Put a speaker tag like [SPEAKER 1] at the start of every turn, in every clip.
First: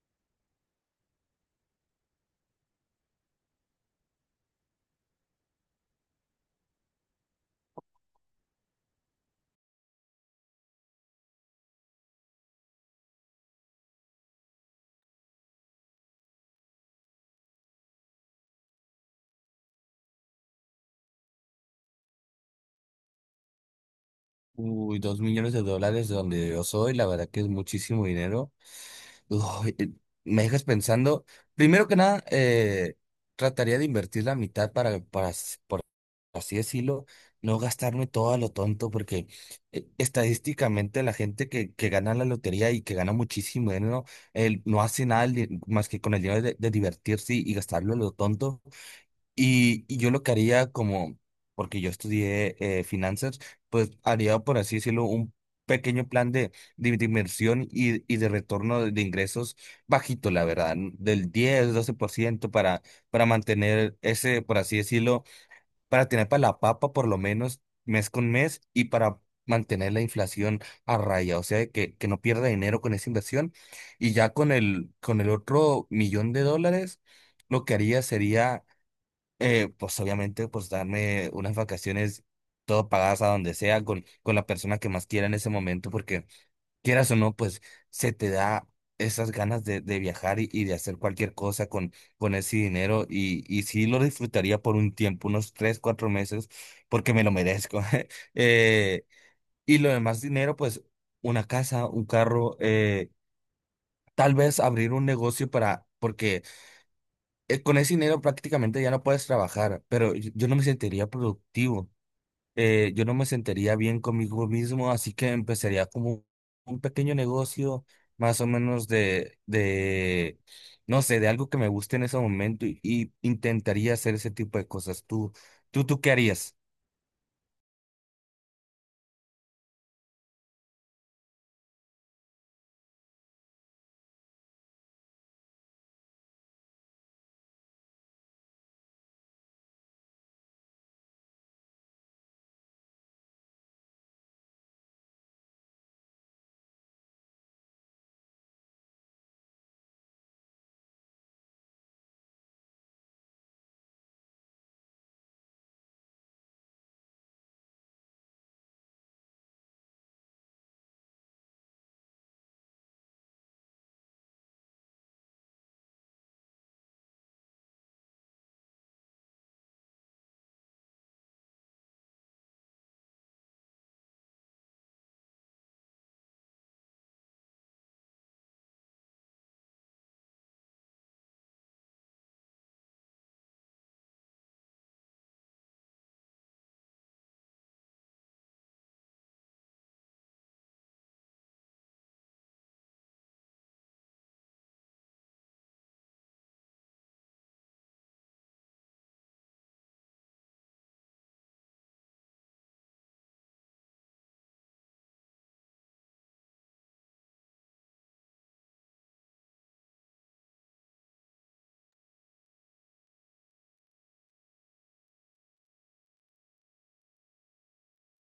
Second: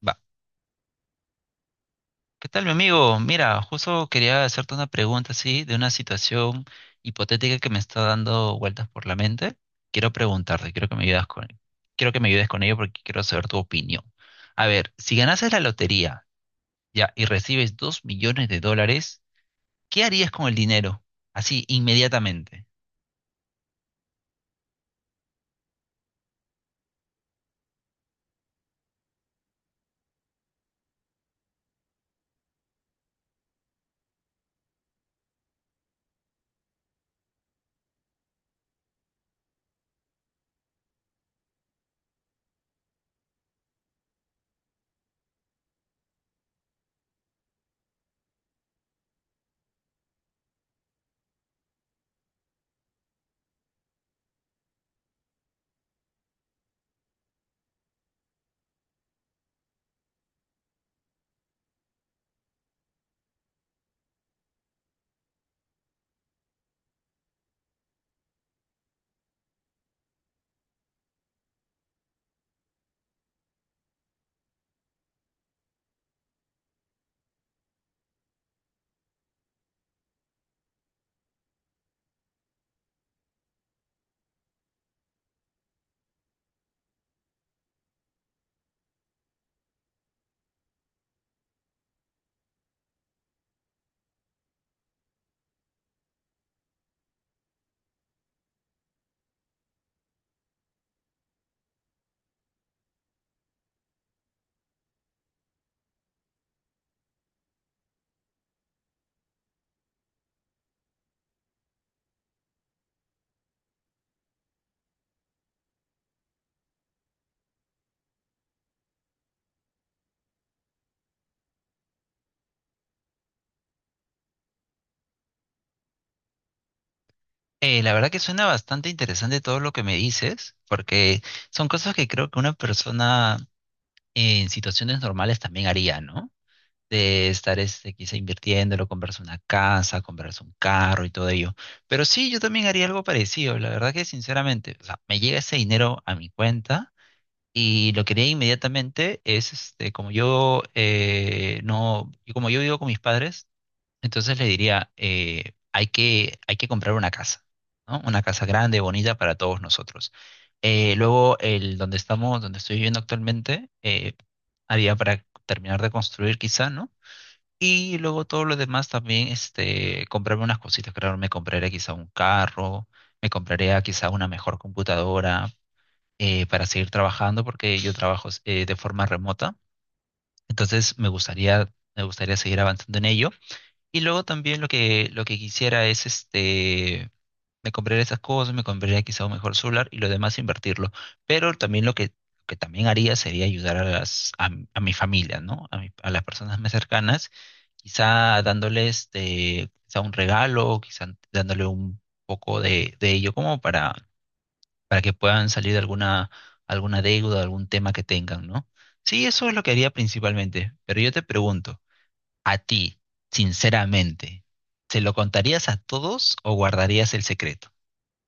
[SPEAKER 1] Va. ¿Qué tal, mi amigo? Mira, justo quería hacerte una pregunta así de una situación hipotética que me está dando vueltas por la mente. Quiero preguntarte, quiero que me ayudes con ello porque quiero saber tu opinión. A ver, si ganases la lotería ya y recibes dos millones de dólares, ¿qué harías con el dinero? Así, inmediatamente.
[SPEAKER 2] Uy, 2 millones de dólares de donde yo soy, la verdad que es muchísimo dinero. Uy, me dejas pensando, primero que nada, trataría de invertir la mitad por así decirlo, no gastarme todo a lo tonto, porque estadísticamente la gente que gana la lotería y que gana muchísimo dinero, él no hace nada más que con el dinero de divertirse y gastarlo a lo tonto. Y yo lo que haría como, porque yo estudié finanzas, pues haría, por así decirlo, un pequeño plan de inversión y de retorno de ingresos bajito, la verdad, del 10, 12% para mantener ese, por así decirlo, para tener para la papa por lo menos mes con mes y para mantener la inflación a raya, o sea, que no pierda dinero con esa inversión. Y ya con el otro millón de dólares, lo que haría sería pues obviamente, pues darme unas vacaciones todo pagadas a donde sea, con la persona que más quiera en ese momento, porque quieras o no, pues se te da esas ganas de viajar y de hacer cualquier cosa con ese dinero y sí lo disfrutaría por un tiempo, unos 3, 4 meses, porque me lo merezco. eh, y lo demás dinero, pues una casa, un carro, tal vez abrir un negocio porque con ese dinero prácticamente ya no puedes trabajar, pero yo no me sentiría productivo, yo no me sentiría bien conmigo mismo, así que empezaría como un pequeño negocio más o menos no sé, de algo que me guste en ese momento y intentaría hacer ese tipo de cosas. ¿Tú qué harías?
[SPEAKER 1] La verdad que suena bastante interesante todo lo que me dices, porque son cosas que creo que una persona en situaciones normales también haría, ¿no? De estar este, quizá invirtiéndolo, comprarse una casa, comprarse un carro y todo ello. Pero sí, yo también haría algo parecido. La verdad que sinceramente, o sea, me llega ese dinero a mi cuenta y lo que haría inmediatamente es, este, como yo no, y como yo vivo con mis padres, entonces les diría, hay que comprar una casa, ¿no? Una casa grande, bonita para todos nosotros. Luego, el donde estamos, donde estoy viviendo actualmente, había para terminar de construir quizá, ¿no? Y luego todo lo demás también, este, comprarme unas cositas, claro, me compraré quizá un carro, me compraré quizá una mejor computadora para seguir trabajando, porque yo trabajo de forma remota, entonces me gustaría seguir avanzando en ello. Y luego también lo que quisiera es este me compraría esas cosas, me compraría quizá un mejor celular y lo demás invertirlo. Pero también que también haría sería ayudar a a mi familia, ¿no? A las personas más cercanas, quizá dándoles este, quizá un regalo, quizá dándole un poco de ello como para que puedan salir de alguna, alguna deuda, algún tema que tengan, ¿no? Sí, eso es lo que haría principalmente. Pero yo te pregunto, a ti, sinceramente, ¿se lo contarías a todos o guardarías el secreto?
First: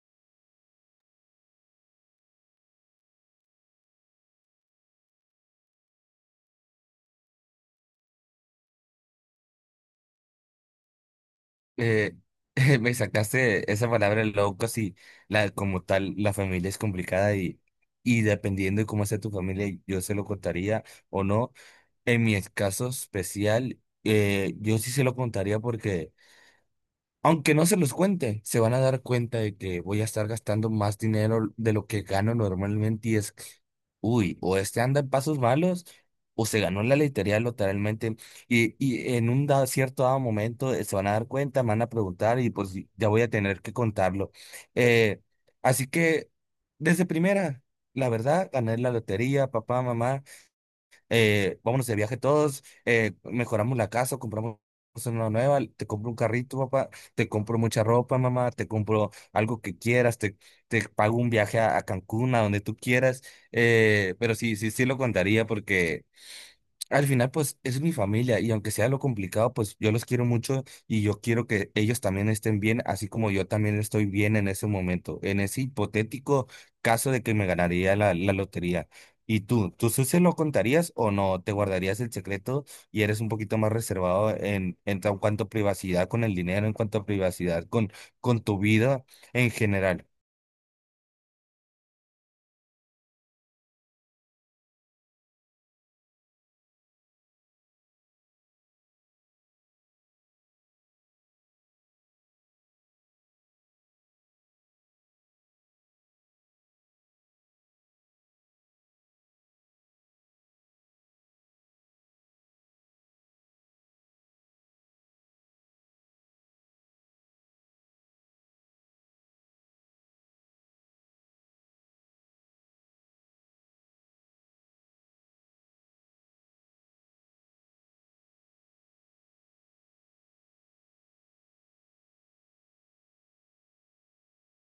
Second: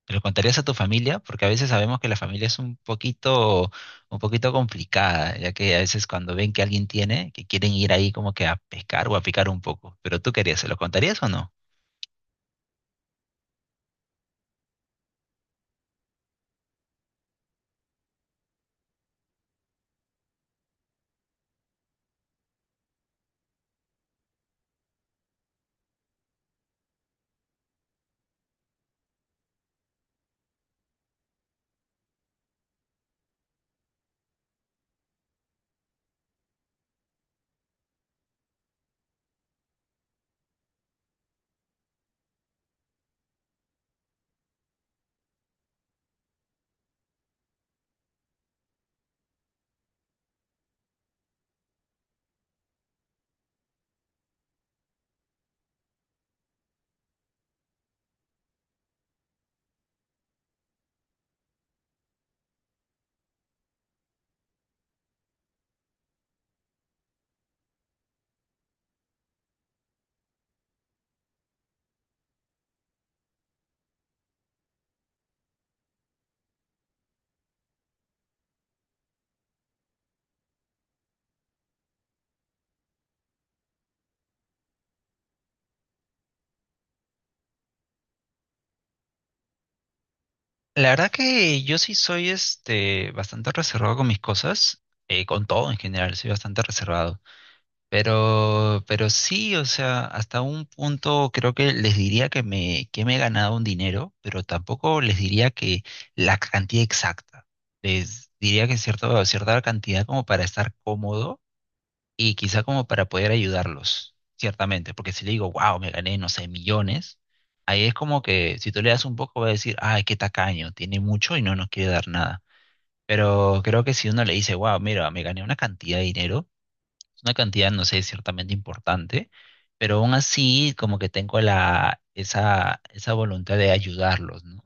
[SPEAKER 1] ¿Te lo contarías a tu familia? Porque a veces sabemos que la familia es un poquito complicada, ya que a veces cuando ven que alguien tiene, que quieren ir ahí como que a pescar o a picar un poco. Pero tú querías, ¿se lo contarías o no?
[SPEAKER 2] Eh, me sacaste esa palabra loco, si la, como tal, la familia es complicada y dependiendo de cómo sea tu familia, yo se lo contaría o no. En mi caso especial, yo sí se lo contaría porque, aunque no se los cuente, se van a dar cuenta de que voy a estar gastando más dinero de lo que gano normalmente y es, uy, o este anda en pasos malos o se ganó la lotería literalmente y en un cierto dado momento se van a dar cuenta, me van a preguntar y pues ya voy a tener que contarlo. Eh, así que, desde primera, la verdad, gané la lotería, papá, mamá vámonos de viaje todos, mejoramos la casa, compramos una nueva, te compro un carrito, papá, te compro mucha ropa, mamá, te compro algo que quieras, te pago un viaje a Cancún, a donde tú quieras, pero sí, sí, sí lo contaría porque... Al final, pues es mi familia y aunque sea lo complicado, pues yo los quiero mucho y yo quiero que ellos también estén bien, así como yo también estoy bien en ese momento, en ese hipotético caso de que me ganaría la lotería. ¿Y tú sí se lo contarías o no? ¿Te guardarías el secreto y eres un poquito más reservado en tan cuanto a privacidad con el dinero, en cuanto a privacidad con tu vida en general?
[SPEAKER 1] La verdad que yo sí soy este bastante reservado con mis cosas, con todo en general, soy bastante reservado. Pero sí, o sea, hasta un punto creo que les diría que me he ganado un dinero, pero tampoco les diría que la cantidad exacta. Les diría cierta cantidad como para estar cómodo y quizá como para poder ayudarlos, ciertamente. Porque si le digo, wow, me gané, no sé, millones, ahí es como que si tú le das un poco va a decir, ay, qué tacaño, tiene mucho y no nos quiere dar nada. Pero creo que si uno le dice, wow, mira, me gané una cantidad de dinero es una cantidad, no sé, ciertamente importante, pero aún así como que tengo esa voluntad de ayudarlos, ¿no?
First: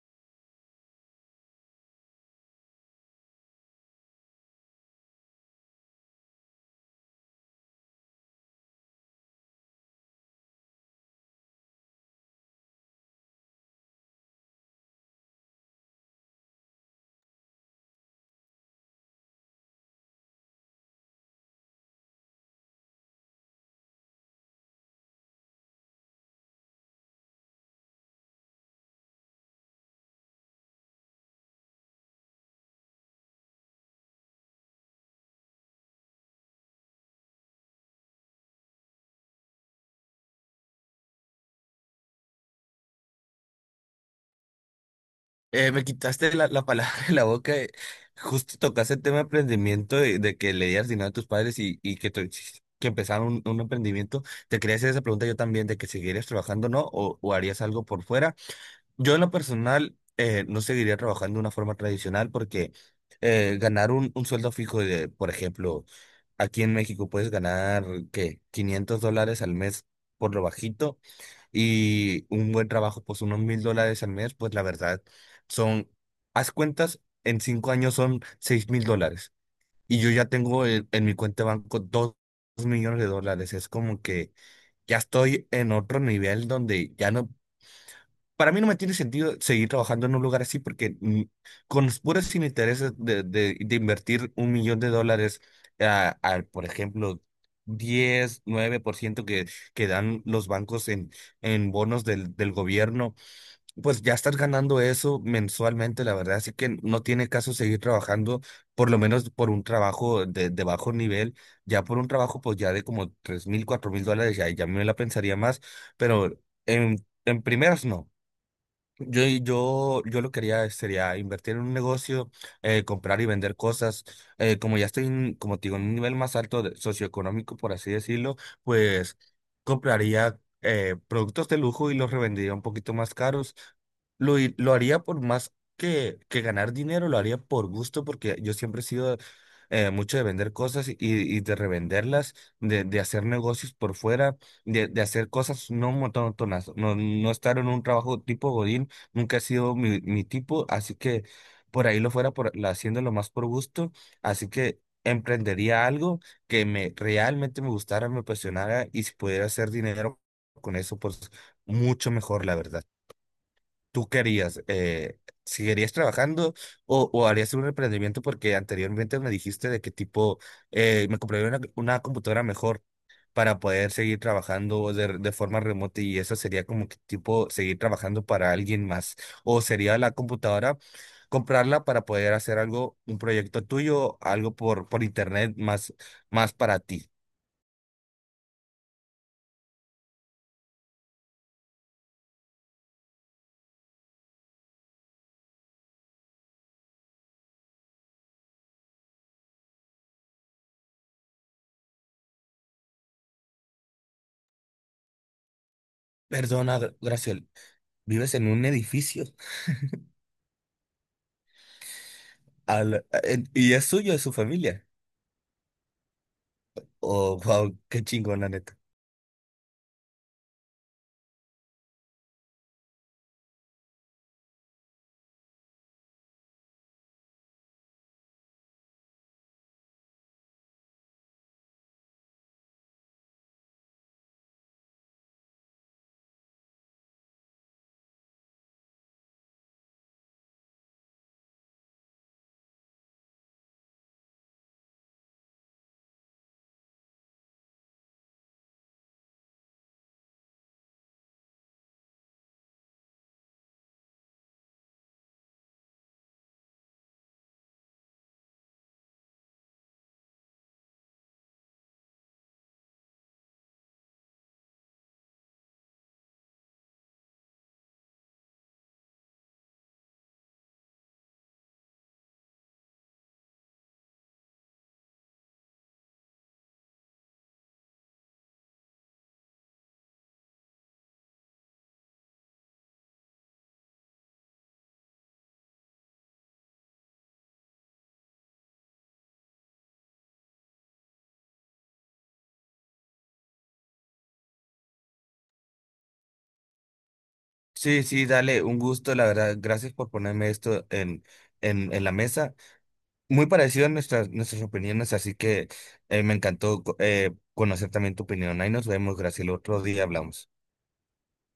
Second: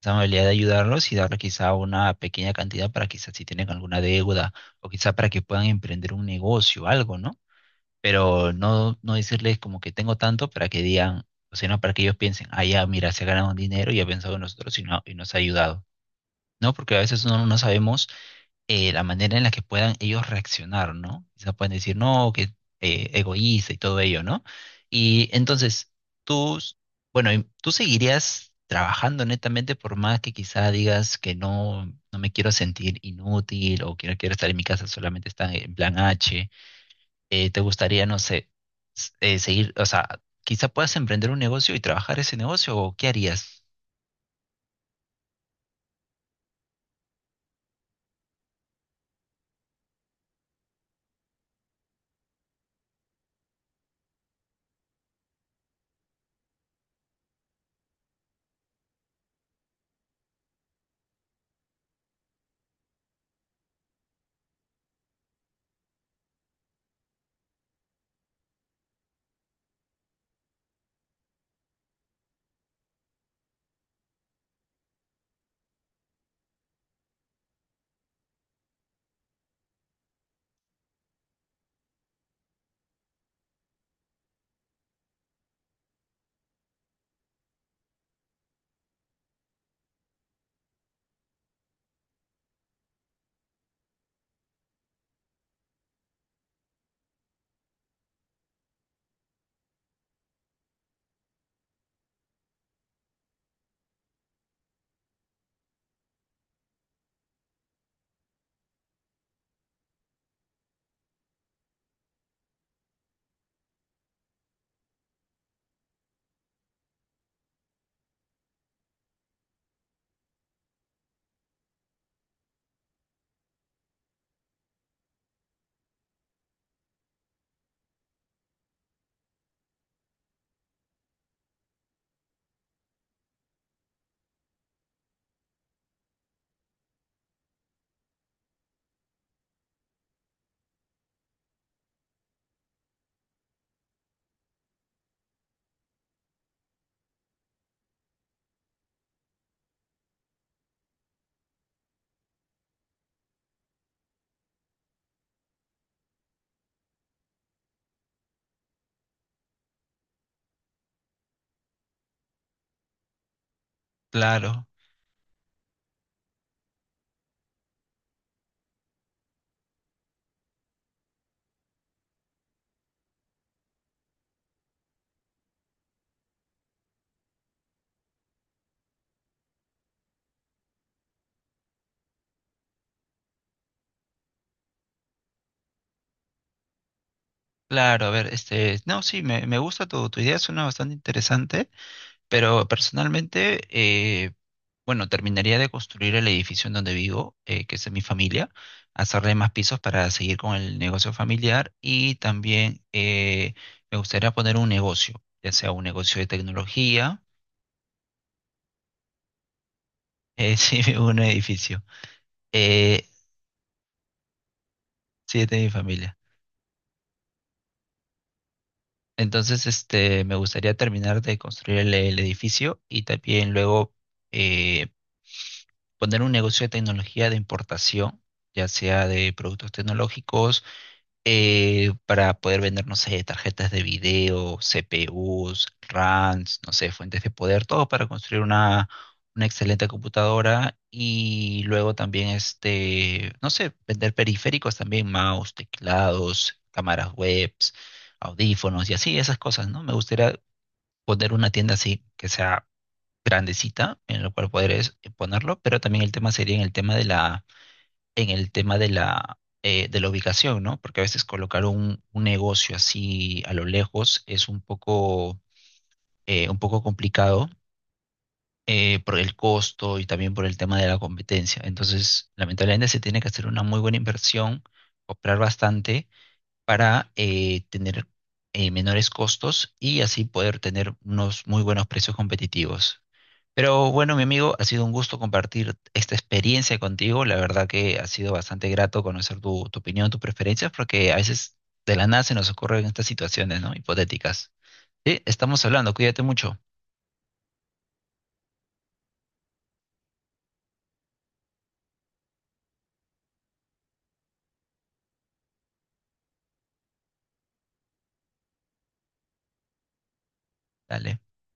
[SPEAKER 1] Esa amabilidad de ayudarlos y darles quizá una pequeña cantidad para quizás si tienen alguna deuda o quizá para que puedan emprender un negocio, algo, ¿no? Pero no, no decirles como que tengo tanto para que digan, o sea, no para que ellos piensen, ah, ya, mira, se ha ganado un dinero y ha pensado en nosotros y nos ha ayudado, ¿no? Porque a veces uno no sabemos la manera en la que puedan ellos reaccionar, ¿no? Quizá pueden decir, no, que egoísta y todo ello, ¿no? Y entonces, tú, s- bueno, y tú seguirías trabajando netamente por más que quizá digas que no, no me quiero sentir inútil o que no quiero estar en mi casa, solamente está en plan H. ¿Te gustaría, no sé, seguir, o sea, quizá puedas emprender un negocio y trabajar ese negocio o qué harías?
[SPEAKER 2] Me quitaste la palabra de la boca. Justo tocaste el tema de emprendimiento, de que leías dinero a tus padres y que empezaron un emprendimiento. Te quería hacer esa pregunta yo también, de que seguirías trabajando, ¿no? O harías algo por fuera. Yo en lo personal no seguiría trabajando de una forma tradicional porque ganar un sueldo fijo de, por ejemplo, aquí en México puedes ganar, ¿qué? $500 al mes por lo bajito y un buen trabajo, pues unos $1,000 al mes, pues la verdad son, haz cuentas, en 5 años son $6,000. Y yo ya tengo en mi cuenta de banco 2 millones de dólares. Es como que ya estoy en otro nivel donde ya no para mí no me tiene sentido seguir trabajando en un lugar así porque con los puros sin intereses de invertir 1 millón de dólares al, por ejemplo, diez 9% que dan los bancos en bonos del gobierno, pues ya estás ganando eso mensualmente, la verdad. Así que no tiene caso seguir trabajando, por lo menos por un trabajo de bajo nivel. Ya por un trabajo, pues ya de como 3,000, $4,000, ya me la pensaría más, pero en primeras no. Yo lo quería sería invertir en un negocio, comprar y vender cosas. Como ya estoy, como te digo, en un nivel más alto de- socioeconómico, por así decirlo, pues compraría productos de lujo y los revendería un poquito más caros. Lo haría por más que ganar dinero, lo haría por gusto, porque yo siempre he sido mucho de vender cosas y de revenderlas, de hacer negocios por fuera, de hacer cosas no monótonas, no, no estar en un trabajo tipo Godín. Nunca ha sido mi tipo, así que por ahí lo fuera por, haciéndolo más por gusto, así que emprendería algo que me realmente me gustara, me apasionara y si pudiera hacer dinero con eso, pues mucho mejor, la verdad. ¿Tú querías,
[SPEAKER 1] Claro,
[SPEAKER 2] seguirías trabajando o harías un emprendimiento? Porque anteriormente me dijiste de qué tipo, me compraría una computadora mejor para poder seguir trabajando de forma remota y eso sería como que tipo seguir trabajando para alguien más. O sería la computadora, comprarla para poder hacer algo, un proyecto tuyo, algo por internet más, más para ti.
[SPEAKER 1] claro, a ver, este, no, sí, me gusta tu, tu idea, suena bastante interesante. Pero personalmente, bueno, terminaría de construir el edificio en donde vivo, que es de mi familia, hacerle más pisos para seguir con el negocio familiar y también me gustaría poner un negocio, ya sea un negocio de
[SPEAKER 2] Perdona, Gra-
[SPEAKER 1] tecnología,
[SPEAKER 2] Graciel, vives en un edificio.
[SPEAKER 1] sí, un edificio, eh,
[SPEAKER 2] Y es suyo, es su familia.
[SPEAKER 1] sí, es de mi familia.
[SPEAKER 2] Oh, wow, qué chingón, la neta.
[SPEAKER 1] Entonces, este, me gustaría terminar de construir el edificio y también luego... eh, poner un negocio de tecnología de importación, ya sea de productos tecnológicos, para poder vender, no sé, tarjetas de video, CPUs, RAMs, no sé, fuentes de poder, todo para construir una excelente computadora y luego también, este, no sé, vender periféricos también, mouse, teclados, cámaras webs, audífonos y así, esas cosas, ¿no? Me gustaría poner una tienda así, que sea grandecita en la cual podrías ponerlo, pero también el tema sería en el tema de la, en el tema de la ubicación, ¿no? Porque a veces colocar un negocio así a lo lejos es un poco complicado. Por el costo y también por el tema de la competencia. Entonces, lamentablemente se tiene que hacer una muy buena inversión, comprar bastante para tener menores costos y así poder tener unos muy buenos precios competitivos. Pero bueno, mi amigo, ha sido un gusto compartir esta experiencia contigo. La verdad que ha sido bastante grato conocer tu, tu opinión, tus preferencias, porque a veces de la nada se nos ocurren estas situaciones, ¿no? Hipotéticas. Sí, estamos hablando, cuídate mucho.
[SPEAKER 2] Sí, sí, dale, un gusto, la verdad. Gracias por ponerme esto en la mesa. Muy parecido a nuestras opiniones, así que me encantó conocer también tu opinión. Ahí nos vemos, Graciela. Otro día hablamos.
[SPEAKER 1] Dale.